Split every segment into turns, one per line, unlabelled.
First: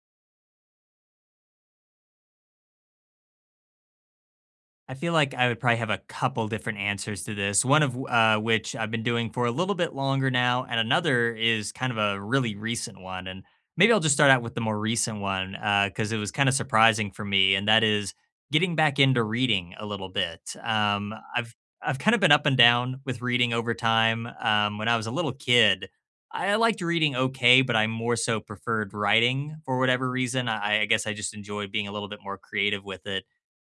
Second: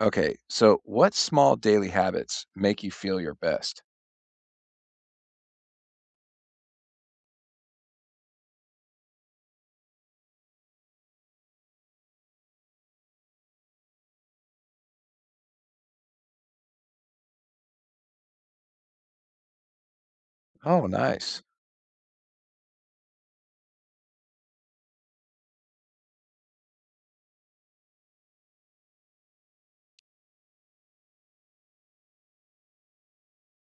Okay, so what small daily habits make you feel your best?
I feel like I would probably have a couple different answers to this. One of which I've been doing for a little bit longer now, and another is kind of a really recent one. And maybe I'll just start out with the more recent one because it was kind of surprising for me, and that is getting back into reading a little bit.
Oh, nice.
I've kind of been up and down with reading over time. When I was a little kid, I liked reading okay, but I more so preferred writing for whatever reason. I guess I just enjoyed being a little bit more creative with it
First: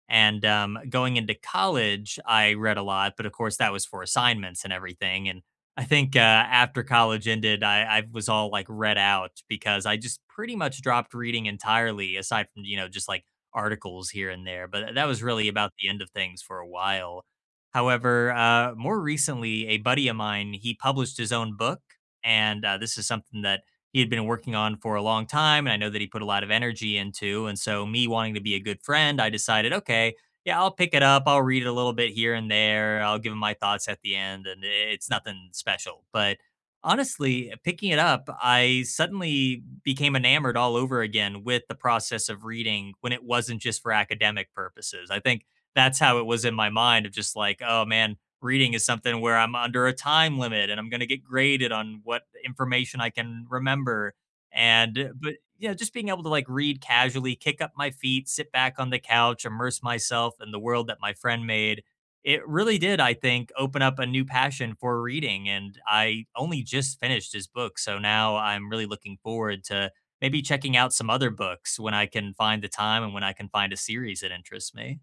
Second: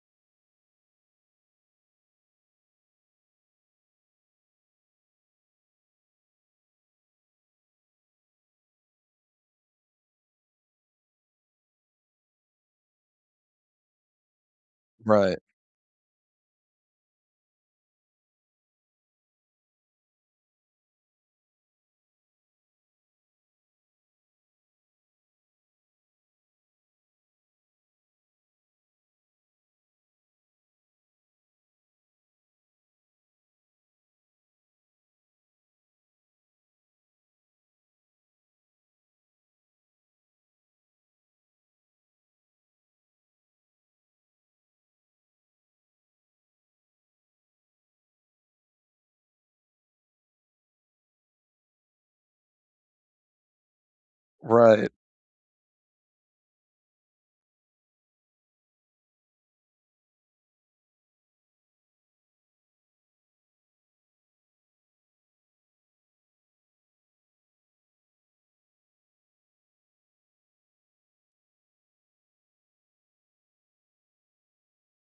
and going into college, I read a lot, but of course that was for assignments and everything. And I think after college ended, I was all like read out because I just pretty much dropped reading entirely, aside from just like articles here and there. But that was
Right.
really about the end of things for a while. However, more recently, a buddy of mine he published his own book, and this is something that he had been working on for a long time and I know that he put a lot of energy into. And so me wanting to be a good friend, I decided, okay, yeah, I'll pick it up. I'll read it a little bit here and there. I'll give him my thoughts at the end and it's nothing special. But honestly, picking it up, I suddenly became enamored all over again with the process of reading when it wasn't just for academic purposes. I think that's how it was in my mind of just like, oh man, reading is something where I'm under a time limit and I'm going to get graded on what information I can remember.
Right.
And, but, you know, just being able to like read casually, kick up my feet, sit back on the couch, immerse myself in the world that my friend made. It really did, I think, open up a new passion for reading. And I only just finished his book. So now I'm really looking forward to maybe checking out some other books when I can find the time and when I can find a series that interests me.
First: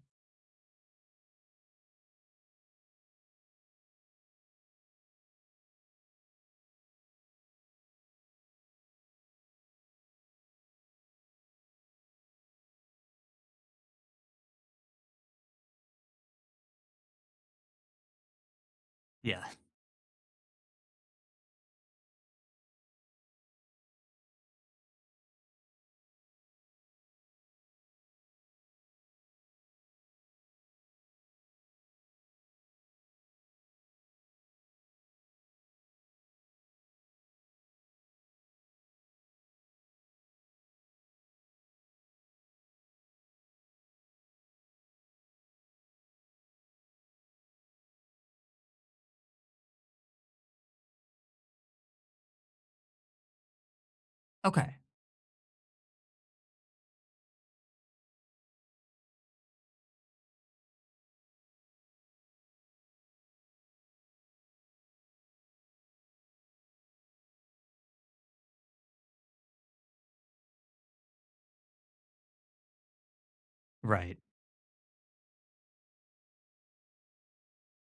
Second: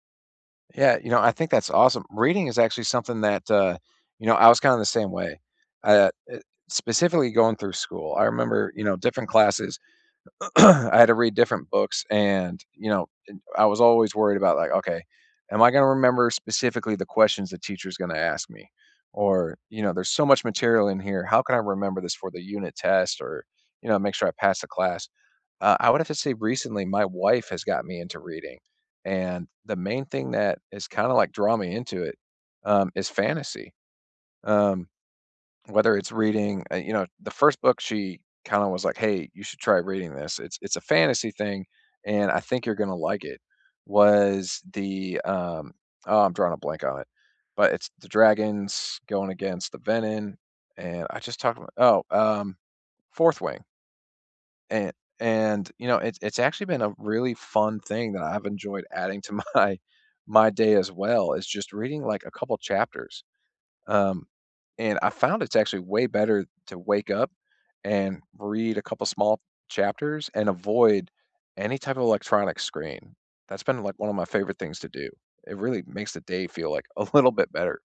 Yeah, you know, I think that's awesome. Reading is actually something that you know, I was kind of the same way. Uh, uh, specifically going through school. I remember, you know, different classes I had to read different books and, you know, and I was always worried about like, okay, am I going to remember specifically the questions the teacher's going to ask me?
Yeah.
Or, you know, there's so much material in here. How can I remember this for the unit test or, you know, make sure I pass the class? I would have to say recently, my wife has got me into reading. And the main thing that has kind of like drawn me into it is fantasy. Um, whether it's reading, you know, the first book she kind of was like, "Hey, you should try reading this. It's a fantasy thing, and I think you're gonna like it." Was the oh, I'm drawing a blank on it, but it's the dragons going against the venom, and I just talked about oh, Fourth Wing,
Okay.
and you know, it's actually been a really fun thing that I've enjoyed adding to my my day as well is just reading like a couple chapters, um, and I found it's actually way better to wake up and read a couple small chapters and avoid any type of electronic screen. That's been like one of
Right.
my favorite things to do. It really makes the day feel like a little bit better.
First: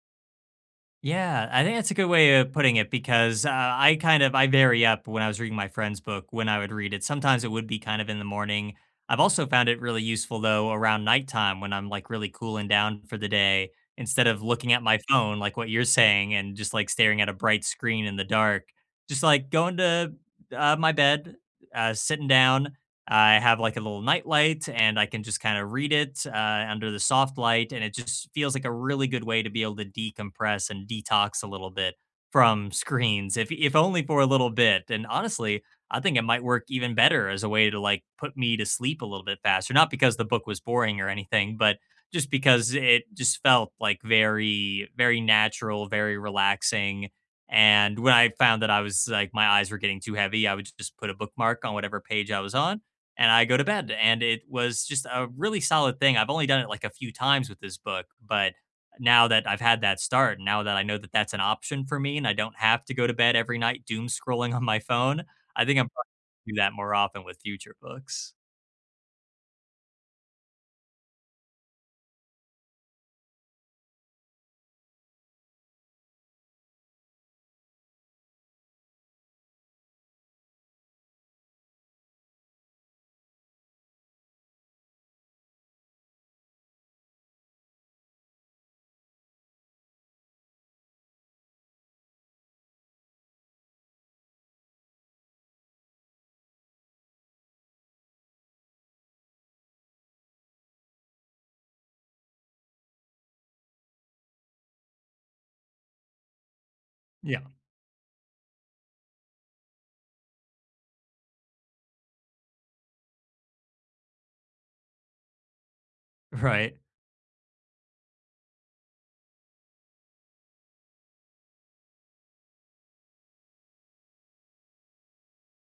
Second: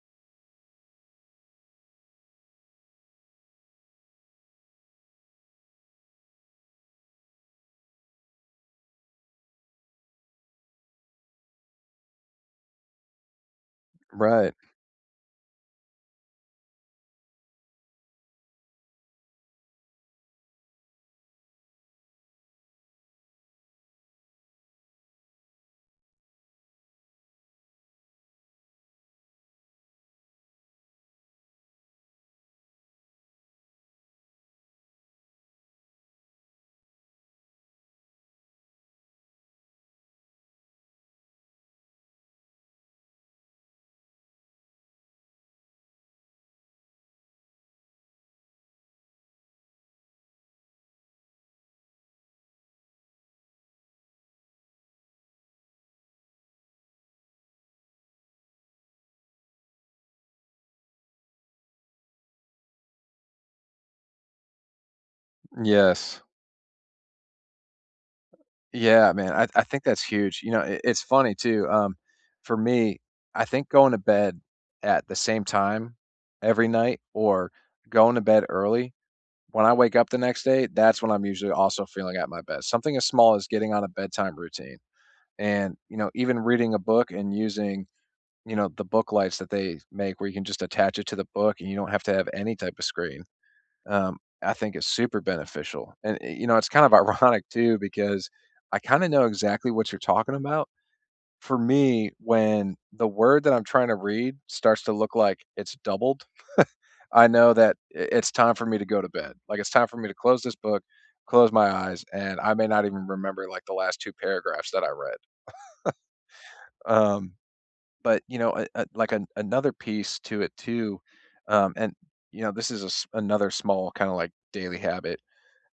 Yeah, I think that's a good way of putting it because I kind of I vary up when I was reading my friend's book when I would read it. Sometimes it would be kind of in the morning. I've also found it really useful though around nighttime when I'm like really cooling down for the day instead of
Right.
looking at my phone like what you're saying and just like staring at a bright screen in the dark. Just like going to my bed, sitting down, I have like a little nightlight and I can just kind of read it under the soft light. And it just feels like a really good way to be able to decompress and detox a little bit from screens, if only for a little bit. And honestly, I think it might work even better as a way to like put me to sleep a little bit faster. Not because the book was boring or anything, but just because it just felt like very, very natural, very relaxing. And when I found that I was like, my eyes were getting too heavy, I would just put a bookmark on whatever page I was on and I go to bed. And it was just a really solid thing. I've only done it like a few times with this book, but now that I've had that start, now that I know that that's an option for me and I don't have to go to bed every night doom scrolling on my phone, I think I'm probably
Yes.
gonna do that more often with future books.
Yeah, man. I think that's huge. You know, it, it's funny too. For me, I think going to bed at the same time every night or going to bed early. When I wake up the next day, that's when I'm usually also feeling at my best. Something as small as getting on a bedtime routine and, you know, even reading a book and using, you know, the book lights that they make where you can just attach it to the book and you don't have to have any type of screen. Um, I think it's super beneficial. And, you know, it's kind of ironic too, because I kind of know exactly what you're talking about. For me, when the word that I'm trying to read starts to look like it's doubled, I
Yeah.
know that I it's time for me to go to bed. Like, it's time for me to close this book, close my eyes, and I may not even remember, like, the last 2 paragraphs that I read.
Right.
Um, but, you know, a like, an another piece to it too, and, you know, this is a s another small kinda, like, daily habit,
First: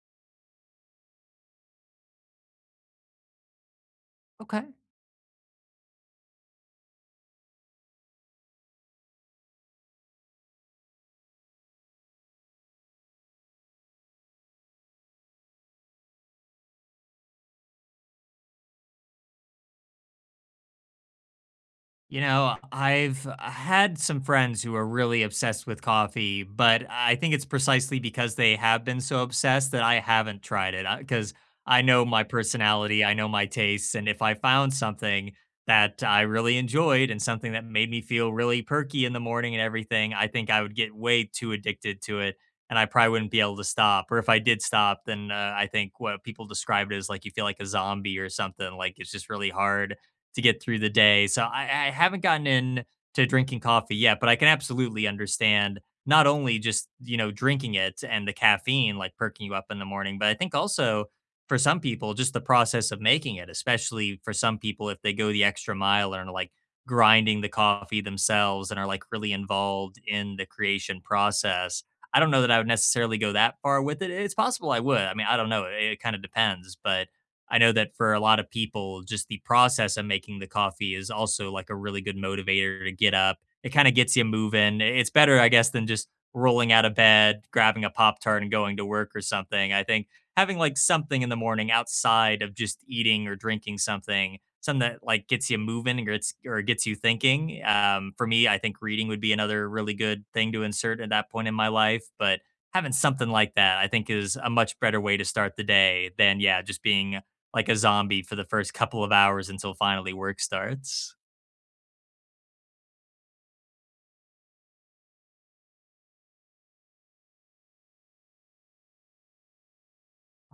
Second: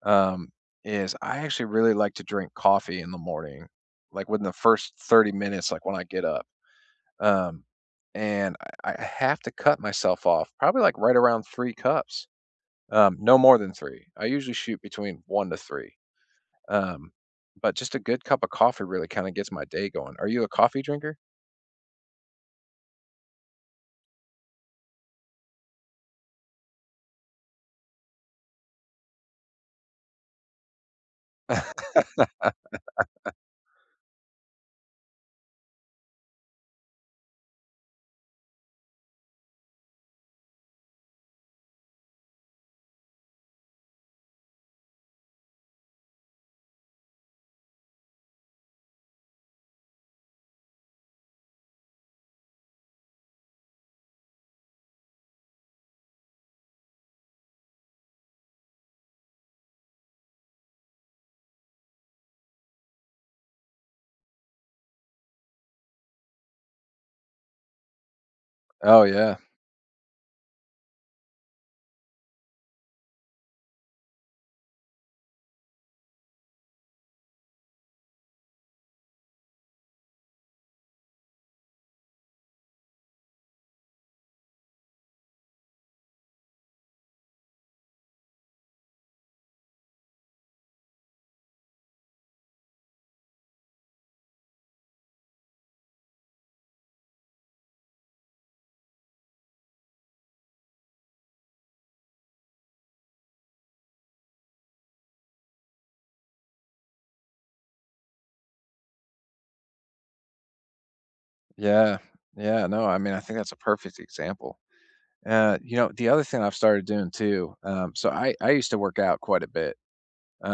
um, is I actually really like to drink coffee in the morning, like, within the
Okay.
first 30 minutes, like, when I get up. Um, and I have to cut myself off, probably, like, right around 3 cups. No more than 3. I usually shoot between 1 to 3. Um, but just a good cup of coffee really kinda gets my day going. Are you a coffee drinker?
You know, I've had some friends who are really obsessed with coffee, but I think it's precisely because they have been so obsessed that I haven't tried it. Because I know my personality, I know my tastes, and if I found something that I really enjoyed and something that made me feel really perky in the morning and everything, I think I would get way too addicted to it, and I probably wouldn't be able to stop. Or if I did stop, then I think what people described as like you feel like a zombie or something. Like it's just really hard to get through the day. So I haven't gotten in to drinking coffee yet, but I can absolutely understand not only just, you know, drinking it and the caffeine like perking you up in the morning, but I think also for some people, just the process of making it, especially for some people if they go the extra mile and are like grinding the coffee themselves and are
Oh,
like really
yeah.
involved in the creation process. I don't know that I would necessarily go that far with it. It's possible I would. I mean, I don't know. It kind of depends, but I know that for a lot of people, just the process of making the coffee is also like a really good motivator to get up. It kind of gets you moving. It's better, I guess, than just rolling out of bed, grabbing a Pop Tart, and going to work or something. I think having like something in the morning outside of just eating or drinking something, something that like gets you moving or gets you thinking. For me, I think reading would be another really good thing to insert at that point in my life. But having something like that, I think, is a much better way to start the day than yeah, just being like a zombie for the first couple of hours until finally work starts.
Yeah. Yeah, no, I mean, I think that's a perfect example. You know, the other thing I've started doing too, so I used to work out quite a bit.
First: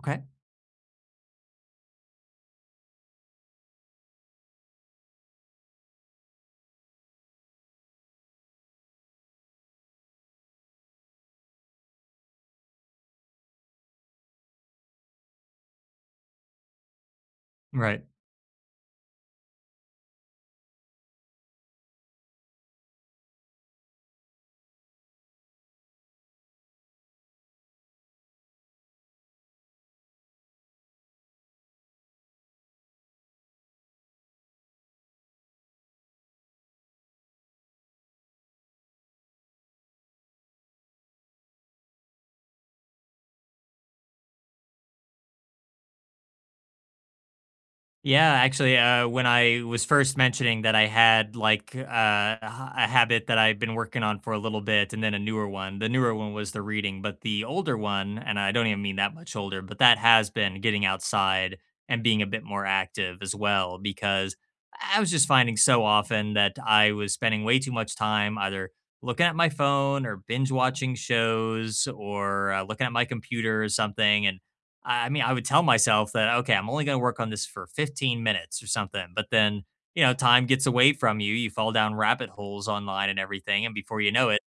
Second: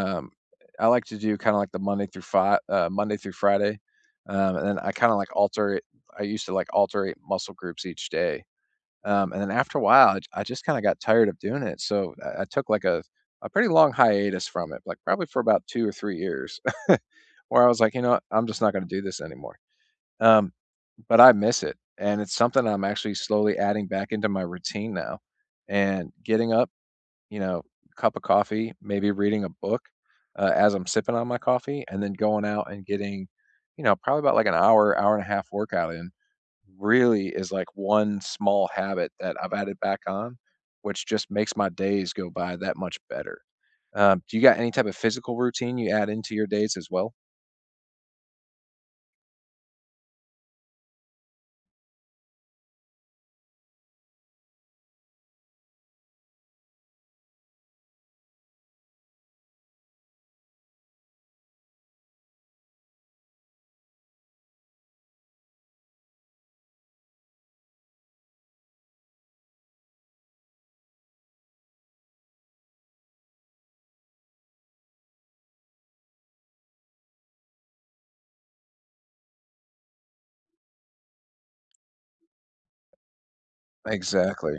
Okay.
I like to do kinda like the Monday through Friday, and then I kinda like alter it. I used to like alternate muscle groups each day. And then after a while, I just kinda got tired of doing it, so I took, like, a pretty long hiatus from it, like, probably for about 2 or 3 years, where I was like, "You
Right.
know what? I'm just not gonna do this anymore." Um, but I miss it, and it's something I'm actually slowly adding back into my routine now, and getting up, you know, cup of coffee, maybe reading a book, as I'm sipping on my coffee, and then going out and getting, you know, probably about, like, an hour, hour and a half workout in really is like one small habit that I've added back on, which just makes my days go by that much better. Do you got any type of physical routine you add into your days as well?
Yeah, actually, when I was first mentioning that I had like a habit that I've been working on for a little bit, and then a newer one. The newer one was the reading, but the older one, and I don't even mean that much older, but that has been getting outside and being a bit more active as well, because I was just finding so often that I was spending way too much time either looking at my phone or binge watching shows or looking at my computer or something, and I mean, I would tell myself that, okay, I'm only going to work on this for 15 minutes or something. But then, you know, time gets away from you. You fall down rabbit holes online and everything. And before you know it,
Exactly.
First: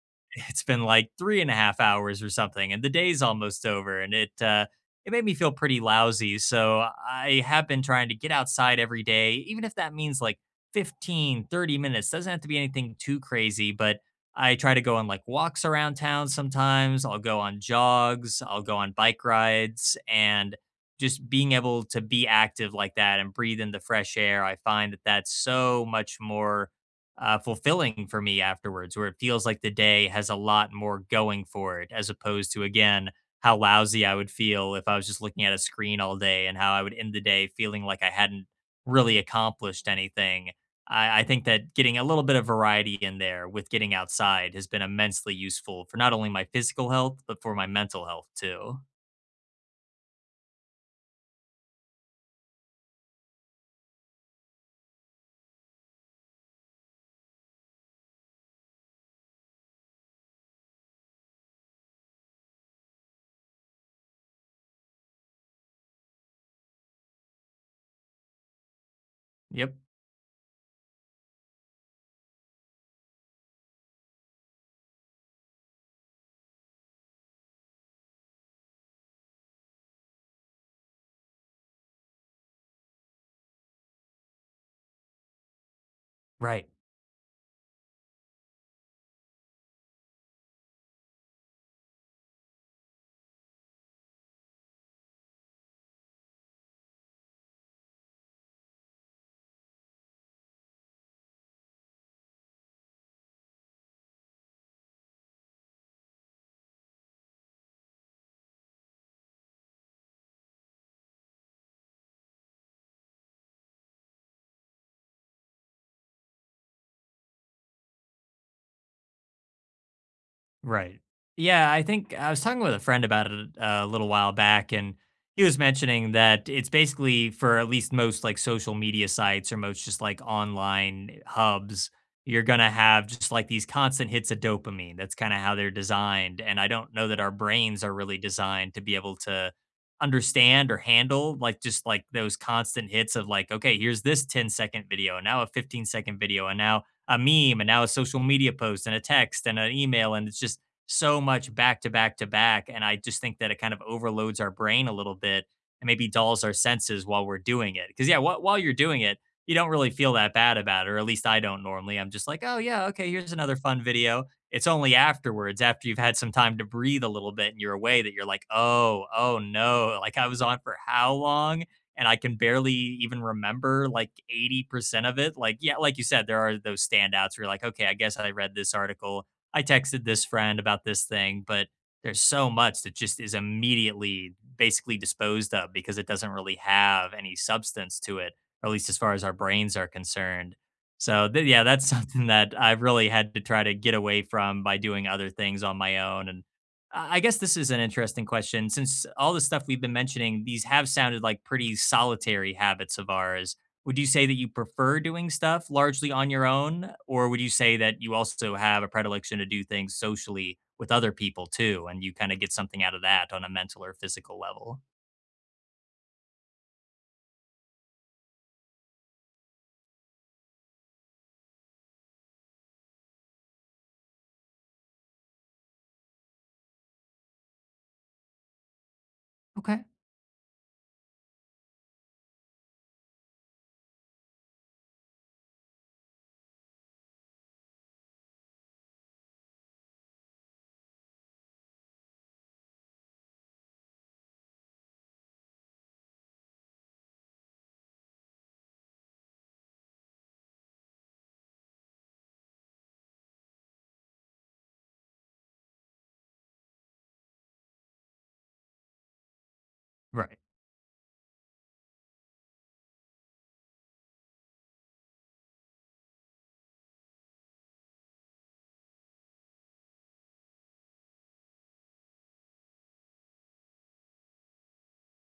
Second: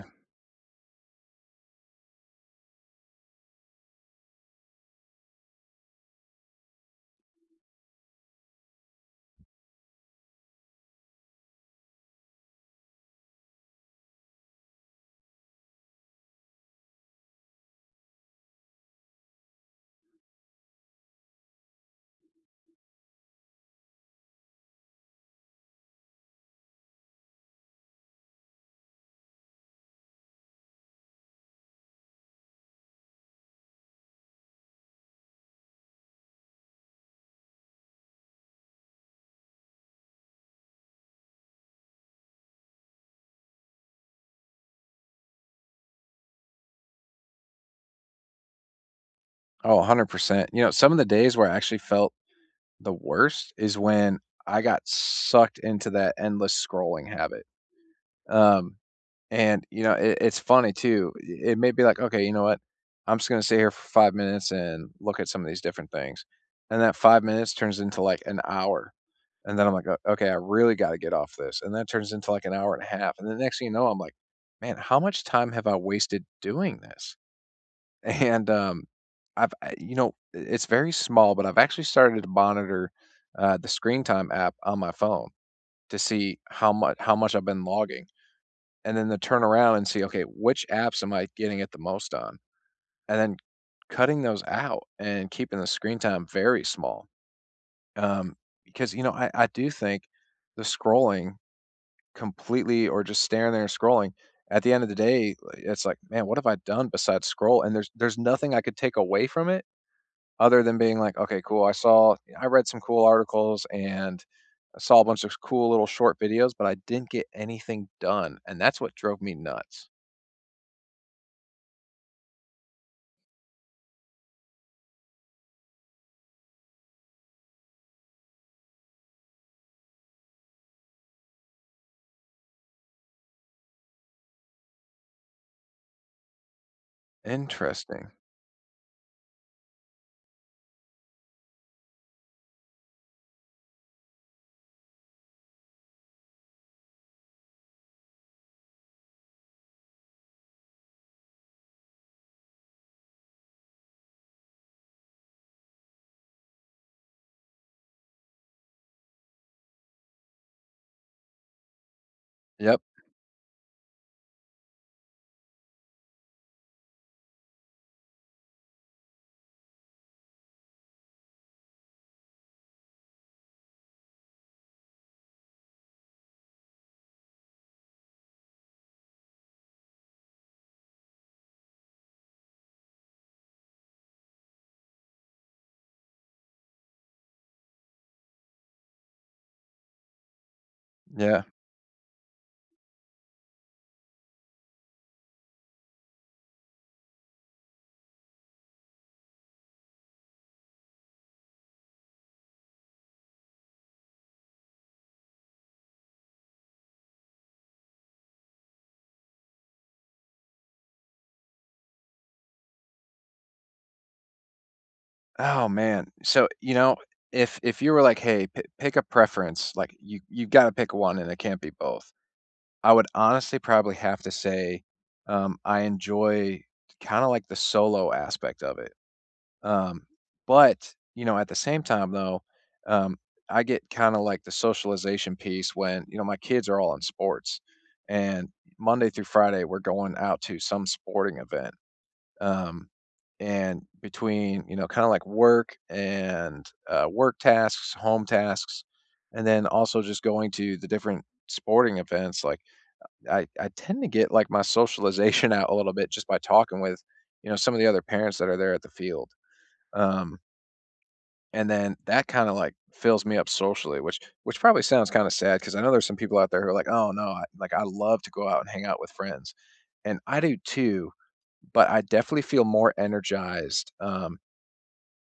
it's been like three and a half hours or something, and the day's almost over, and it made me feel pretty lousy. So I have been trying to get outside every day, even if that means like 15, 30 minutes. Doesn't have to be anything too crazy, but I try to go on like walks around town sometimes. I'll go on jogs, I'll go on bike rides, and just being able to be active like that and breathe in the fresh air, I find that that's so much more fulfilling for me afterwards, where it feels like the day has a lot more going for it, as opposed to, again, how lousy I would feel if I was just looking at a screen all day and how I would end the day feeling like I hadn't really accomplished anything. I think that getting a little bit of variety in there with getting outside has been immensely useful for not only my physical health, but for my mental health too.
Oh, 100%. You know, some of the days where I actually felt the worst is when I got sucked into that endless scrolling habit. Um, and, you know, it, it's funny too. It may be like, okay, you know what? I'm just going to sit here for 5 minutes and look at some of these different things. And that 5 minutes turns into like an hour. And then
Yep.
I'm like, "O okay, I really gotta get off this." And that turns into, like, an hour and a half, and the next thing you know, I'm like, "Man, how much time have I wasted doing this?" And, I've I you know, it's very small, but I've actually started to monitor, the screen time app on my phone to see
Right.
how much I've been logging, and then to turn around and see, "Okay, which apps am I getting it the most on?" And then cutting those out and keeping the screen time very small, um, because, you know, I do think the scrolling completely or just staring there and scrolling, at the end of the day, like, it's like, "Man, what have I done besides scroll?" And there's nothing I could take away from it other than being like, "Okay, cool. I read some cool articles and I saw a bunch of cool little short videos, but I didn't get anything done." And that's what drove me nuts.
Right. Yeah, I think I was talking with a friend about it a little while back, and he was mentioning that it's basically for at least most like social media sites or most just like online hubs, you're going to have just like these constant hits of dopamine. That's kind of how they're designed. And I don't know that our brains are
Interesting.
really designed to be able to understand, or handle like just like those constant hits of like, okay, here's this 10 second video, and now a 15-second video, and now a meme, and now a social media post, and a text, and an email, and it's just so much back to back to back. And I just think that it kind of overloads our brain a little bit and maybe dulls our senses while we're doing it, because yeah, while you're doing it you don't really feel that bad about it, or at least I don't normally. I'm just like, oh
Yep.
yeah, okay, here's another fun video. It's only afterwards, after you've had some time to breathe a little bit and you're away, that you're like, oh, oh no, like I was on for how long, and I can barely even remember like 80% of it. Like, yeah, like you said, there are those standouts where you're like, okay, I guess I read this article. I texted this friend about this thing, but there's so much that just is immediately basically disposed of because it doesn't really have any substance to it, or at least as far as our brains are concerned. So,
Yeah.
yeah, that's something that I've really had to try to get away from by doing other things on my own. And I guess this is an interesting question. Since all the stuff we've been mentioning, these have sounded like pretty solitary habits of ours. Would you say that you prefer doing stuff largely on your own? Or would you say that you also have a predilection to do things socially with other people too? And you kind of get something out of that on a mental or physical level?
Oh, man. So, you know, if you were like, "Hey, p pick a preference," like, you gotta pick one and it can't be both. I would honestly probably have to say, I enjoy kinda like the solo aspect of it,
Okay.
um, but, you know, at the same time, though, um, I get kinda like the socialization piece when, you know, my kids are all in sports, and Monday through Friday, we're going out to some sporting event, um, and between, you know, kinda like work and, work tasks, home tasks, and then also just going to the different sporting events, like I tend to get, like, my socialization out a little bit just by talking with, you know, some of the other parents that are there at the field,
Right.
um, and then that kinda, like, fills me up socially, which probably sounds kinda sad because I know there's some people out there who are like, "Oh, no, I like, I love to go out and hang out with friends," and I do too, but I definitely feel more energized,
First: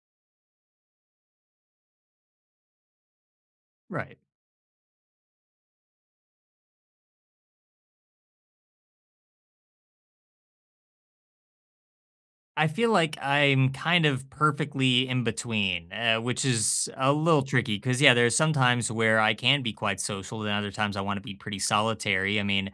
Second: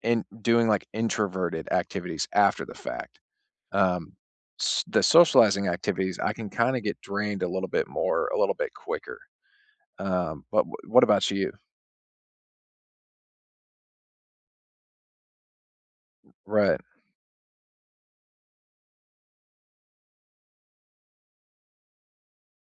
in doing, like, introverted activities after the fact, um,
Right.
s the socializing activities, I can kinda get drained a little bit more, a little bit quicker. But wh- what about you?
I feel like I'm kind of perfectly in between, which
Right.
is a little tricky because, yeah, there's some times where I can be quite social, and other times I want to be pretty solitary. I mean,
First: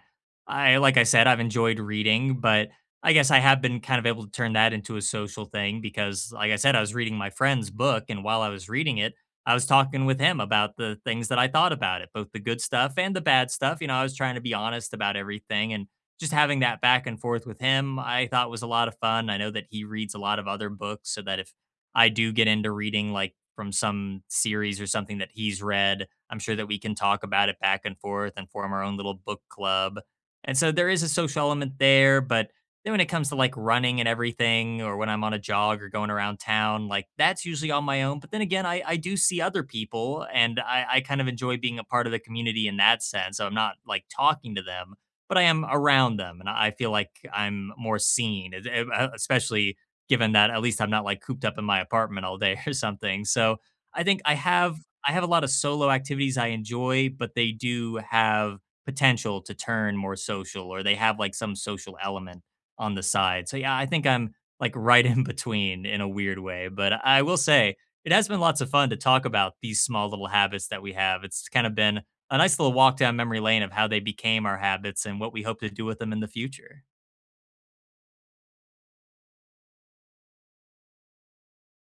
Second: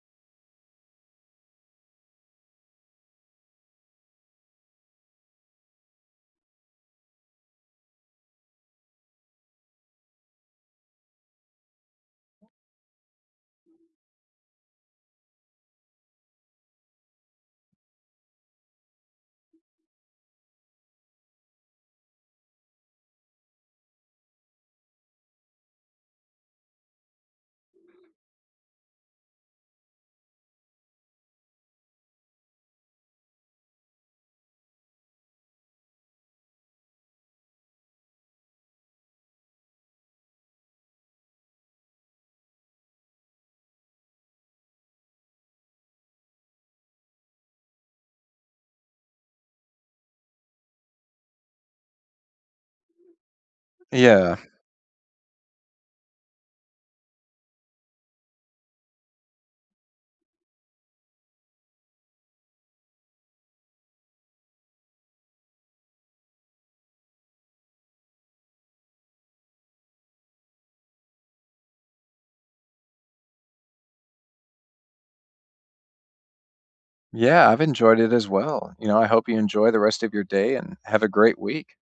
I, like I said, I've enjoyed reading, but I guess I have been kind of able to turn that into a social thing because, like I said, I was reading my friend's book, and while I was reading it, I was talking with him about the things that I thought about it, both the good stuff and the bad stuff. You know, I was trying to be honest about everything, and just having that back and forth with him, I thought was a lot of fun. I know that he reads a lot of other books, so that if I do get into reading like from some series or something that he's read, I'm sure that we can talk about it back and forth and form our own little book club. And so there is a social element there, but then when it comes to like running and everything, or when I'm on a jog or going around town, like that's usually on my own. But then again, I do see other people, and I kind of enjoy being a part of the community in that sense. So I'm not like talking to them, but I am around them, and I feel like I'm more seen, e e especially given that at least I'm not, like, cooped up in my apartment all day or something. So I think
Yeah.
I have a lot of solo activities I enjoy, but they do have potential to turn more social, or they have, like, some social element on the side. So yeah, I think I'm, like, right in between in a weird way. But I will say it has been lots of fun to talk about these small little habits that we have. It's kind of been a nice little walk down memory lane of how they became our habits and what we hope to do with them in the future.
Yeah, I've enjoyed it as well. You know, I hope you enjoy the rest of your day and have a great week.